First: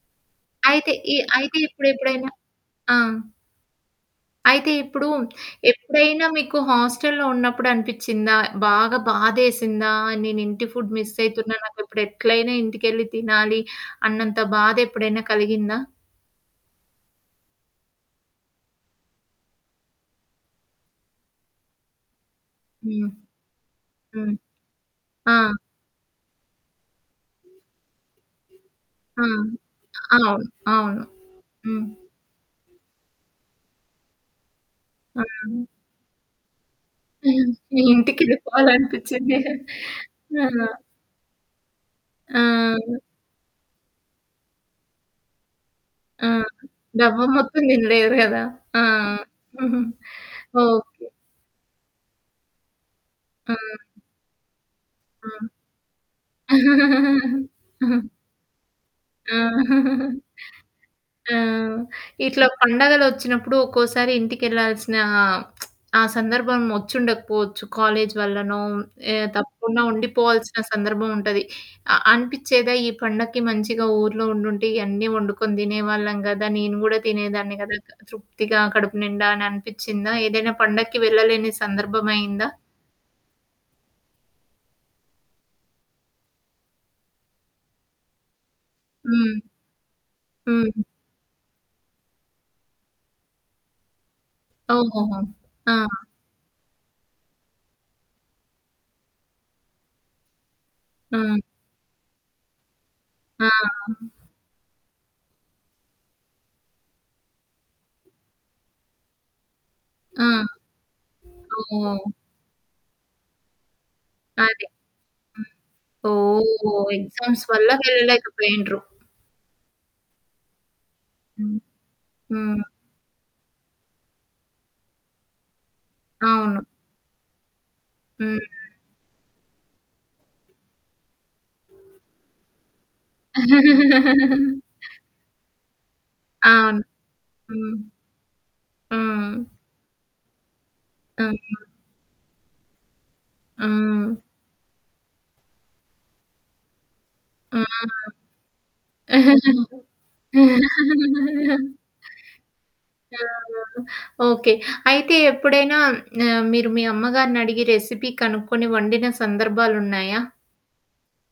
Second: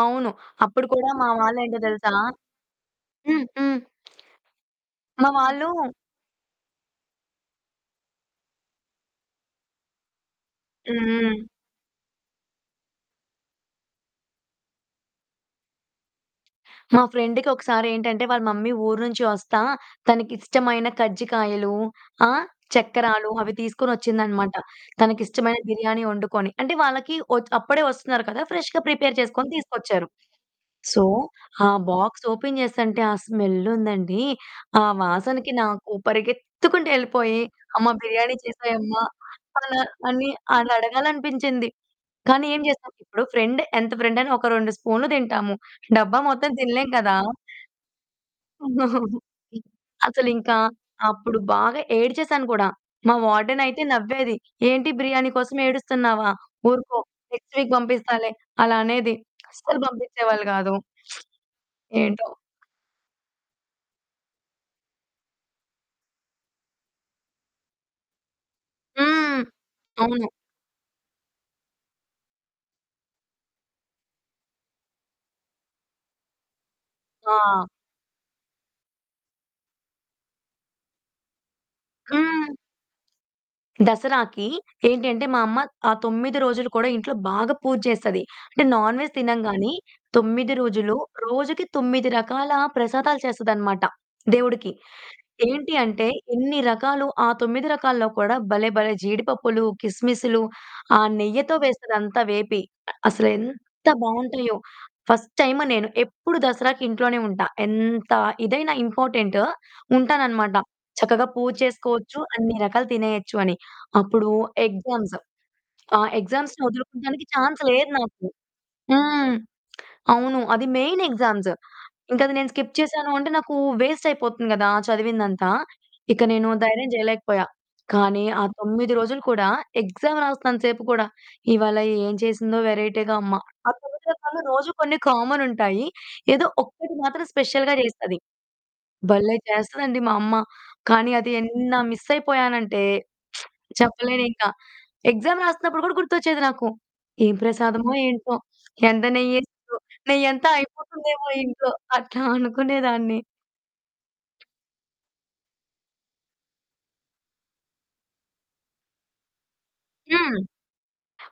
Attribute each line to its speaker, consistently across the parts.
Speaker 1: అవును. అప్పుడు
Speaker 2: అయితే
Speaker 1: కూడా
Speaker 2: ఇ
Speaker 1: మా
Speaker 2: అయితే
Speaker 1: వాళ్లేంటో తెలుసా?
Speaker 2: ఇప్పుడెప్పుడైనా ఆ!
Speaker 1: హ్మ్. హ్మ్.
Speaker 2: అయితే ఇప్పుడు,
Speaker 1: మా వాళ్ళు
Speaker 2: ఎప్పుడైనా మీకు హోస్టలులో ఉన్నప్పుడు అనిపిచ్చిందా బాగా బాధేసిందా? నేను ఇంటి ఫుడ్ మిస్
Speaker 1: హ్మ్.
Speaker 2: అయితున్నా నాకు ఇప్పుడు ఎట్లైనా ఇంటికెళ్లి తినాలి అన్నంత బాధ ఎప్పుడైనా కలిగిందా?
Speaker 1: మా ఫ్రెండ్‌కి ఒకసారేంటంటే వాళ్ళ మమ్మీ ఊరు నుంచి వస్తా తనకిష్టమైన కజ్జికాయలు, ఆ!
Speaker 2: హ్మ్.
Speaker 1: చక్కరాలు అవి తీసుకొనొచ్చింది
Speaker 2: హ్మ్.
Speaker 1: అన్నమాట. తనకి
Speaker 2: ఆ!
Speaker 1: ఇష్టమైన బిర్యానీ వండుకొని. అంటే వాళ్ళకి వొ అప్పుడే వస్తున్నారు కదా. ఫ్రెష్‌గా ప్రిపేర్
Speaker 2: ఆ!
Speaker 1: చేసుకొని తీసుకొచ్చారు.
Speaker 2: అ అవును.
Speaker 1: సో,
Speaker 2: అవును
Speaker 1: ఆ
Speaker 2: హ్మ్.
Speaker 1: బాక్స్ ఓపెన్ చేస్తుంటే ఆ స్మెల్లుందండి. ఆ వాసనకి
Speaker 2: ఆ!
Speaker 1: నాకు పరిగెత్తుకుంటూ వెళ్ళిపోయి
Speaker 2: హ్మ్. మీ
Speaker 1: అమ్మ
Speaker 2: ఇంటికి
Speaker 1: బిర్యానీ
Speaker 2: వెళ్ళిపోవాలి
Speaker 1: చేసేయమ్మ.
Speaker 2: అనిపిచ్చింది.
Speaker 1: అలా అని
Speaker 2: ఆ!
Speaker 1: అనడగాలనిపించింది. కానీ ఏం చేస్తాం.
Speaker 2: ఆ!
Speaker 1: ఇప్పుడు ఫ్రెండ్ ఎంత ఫ్రెండైనా ఒక 2 స్పూన్లు తింటాము. డబ్బా
Speaker 2: ఆ!
Speaker 1: మొత్తం తినలేము కదా!
Speaker 2: డబ్బా మొత్తం తినలేరు కదా! ఆ!
Speaker 1: అసలింకా
Speaker 2: ఓకే.
Speaker 1: అప్పుడు బాగా ఏడ్చేసాను కూడా. మా వార్డెన్ అయితే
Speaker 2: హ్మ్.
Speaker 1: నవ్వేది. "ఏంటి బిర్యానీ
Speaker 2: హ్మ్.
Speaker 1: కోసం ఏడుస్తున్నావా ఊరుకో నెక్స్ట్ వీక్ పంపిస్తాలే" అలా అనేది.
Speaker 2: ఆ!
Speaker 1: అస్సలు పంపించేవాళ్ళు కాదు.
Speaker 2: ఆ!
Speaker 1: ఏంటో?
Speaker 2: ఇట్లా పండగలొచ్చినప్పుడు ఒక్కోసారి ఇంటికి వెళ్ళాల్సిన ఆ సందర్భం వచ్చోడకపోవచ్చు కాలేజీ వల్లనో ఏ
Speaker 1: హ్మ్.
Speaker 2: తప్పకుండా
Speaker 1: అవును.
Speaker 2: ఉండిపోవాల్సిన సందర్భం ఉంటది. అ అనిపిచ్చేదా? ఈ పండక్కి మంచిగా ఊర్లో ఉండుంటే. ఇవన్నీ వండుకొని తినేవాళ్ళం కదా! నేను కూడా తినేదాన్ని
Speaker 1: ఆ!
Speaker 2: కదా! తృప్తిగా కడుపు నిండా అని అనిపిచ్చిందా? ఏదైనా పండక్కి వెళ్ళలేని సందర్భం అయిందా?
Speaker 1: హ్మ్. దసరాకి ఏంటంటే మా అమ్మ ఆహ్, 9 రోజులు కూడా ఇంట్లో బాగా పూజ చేస్తది. అంటే నాన్ వెజ్
Speaker 2: హ్మ్.
Speaker 1: తినంగానీ. 9
Speaker 2: హ్మ్.
Speaker 1: రోజులు రోజుకి 9 రకాల ప్రసాదాలు చేస్తదన్నమాట. దేవుడికి
Speaker 2: ఓహోహో! ఆ!
Speaker 1: ఏంటి అంటే. ఎన్ని రకాలు ఆ 9 రకాల్లో కూడా భలే భలే జీడిపప్పులు, కిస్‌మిస్లు ఆ
Speaker 2: హ్మ్.
Speaker 1: నెయ్యితో వేసేదంతా వేపి.
Speaker 2: ఆ!
Speaker 1: అసలేంత బావుంటాయో ఫస్ట్ టైమ్ నేను ఎప్పుడు దసరాకి ఇంట్లోనే ఉంటా. ఎంత ఇదైనా ఇంపార్టెంటు ఉంటాను
Speaker 2: ఆ!
Speaker 1: అన్నమాట. చక్కగా పూజ
Speaker 2: ఓహ్!
Speaker 1: చేసుకోవచ్చు అన్ని రకాలు తినేయొచ్చు అని. అప్పుడు
Speaker 2: అది.
Speaker 1: ఎగ్జామ్స్. ఆ
Speaker 2: హ్మ్.
Speaker 1: ఎగ్జామ్స్‌ని
Speaker 2: ఓహ్!
Speaker 1: వదులుకోవడానికి
Speaker 2: ఎగ్జామ్స్
Speaker 1: చాన్స్
Speaker 2: వల్ల
Speaker 1: లేదు
Speaker 2: వెళ్ళలేక
Speaker 1: నాకు.
Speaker 2: పోయిండ్రు.
Speaker 1: హ్మ్. అవును. అది మెయిన్ ఎగ్జామ్స్
Speaker 2: హ్మ్.
Speaker 1: ఇంక అది నేను
Speaker 2: హ్మ్.
Speaker 1: స్కిప్ చేశాను అంటే నాకు వేస్ట్ అయిపోతుంది కదా! చదివిందంతా. ఇక నేను
Speaker 2: అవును.
Speaker 1: ధైర్యం చేయలేకపోయా కానీ
Speaker 2: హుహు.
Speaker 1: ఆ 9 రోజులు కూడా ఎగ్జామ్ రాస్తున్నంత సేపు కూడా. ఇవాళ ఏం చేసిందో వెరైటీగా అమ్మ. ఆ 9 రకాలలో రోజు కొన్ని కామనుంటాయి. ఏదో
Speaker 2: అవును.
Speaker 1: ఒక్కటి మాత్రం స్పెషల్‌గా
Speaker 2: హ్మ్.
Speaker 1: చేస్తది.
Speaker 2: ఆ!
Speaker 1: భలే చేస్తదండి మా అమ్మ. కానీ
Speaker 2: ఆ!
Speaker 1: అది ఎన్న మిస్ అయిపోయాను అంటే.
Speaker 2: హ్మ్.
Speaker 1: చెప్పలేను ఇంకా. ఎగ్జామ్ రాస్తున్నప్పుడు కూడా గుర్తొచ్చేది నాకు. ఏ
Speaker 2: ఆ!
Speaker 1: ప్రసాదమో ఏంటో! ఎంత నెయ్యి ఎసిందో ఎంటో. నెయ్యంతా అయిపోతుందేమో ఇంట్లో అట్లా అనుకునేదాన్ని.
Speaker 2: ఆహా! ఓకే. అయితే ఎప్పుడైనా ఆహ్, మీరు మీ అమ్మగారిని అడిగి రెసిపీ కనుక్కొని వండిన సందర్భాలున్నాయా?
Speaker 1: హ్మ్.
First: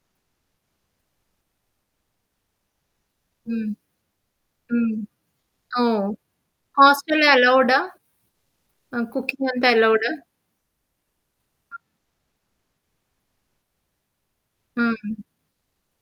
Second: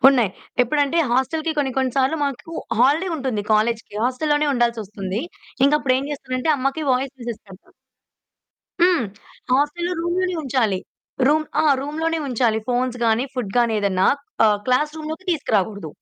Speaker 1: ఉన్నాయి. ఎప్పుడంటే హోస్టలకి కొన్ని కొన్ని సార్లు మాకు హాలిడే ఉంటుంది.
Speaker 2: హ్మ్.
Speaker 1: కాలేజీ‌కి హోస్టలు లోనే
Speaker 2: హ్మ్.
Speaker 1: ఉండాల్సొస్తుంది. ఇంక అప్పుడు ఏం
Speaker 2: ఓహ్!
Speaker 1: చేస్తానంటే అమ్మకి వాయిస్
Speaker 2: హోస్టలులో
Speaker 1: మెసేజ్ పెడతా.
Speaker 2: అలవుడా? ఆ
Speaker 1: హ్మ్.
Speaker 2: కుకింగ్ అంతా
Speaker 1: హోస్టలులో
Speaker 2: అలోవ్‌డా
Speaker 1: రూమ్‌ లోనే ఉంచాలి. రూమ్ ఆ!
Speaker 2: అ!
Speaker 1: రూమ్‌లోనే ఉంచాలి ఫోన్స్ గాని ఫుడ్ గాని ఏదన్నా ఆహ్, క్లాస్
Speaker 2: హ్మ్.
Speaker 1: రూమ్‌లోకి తీసుకురాకూడదు.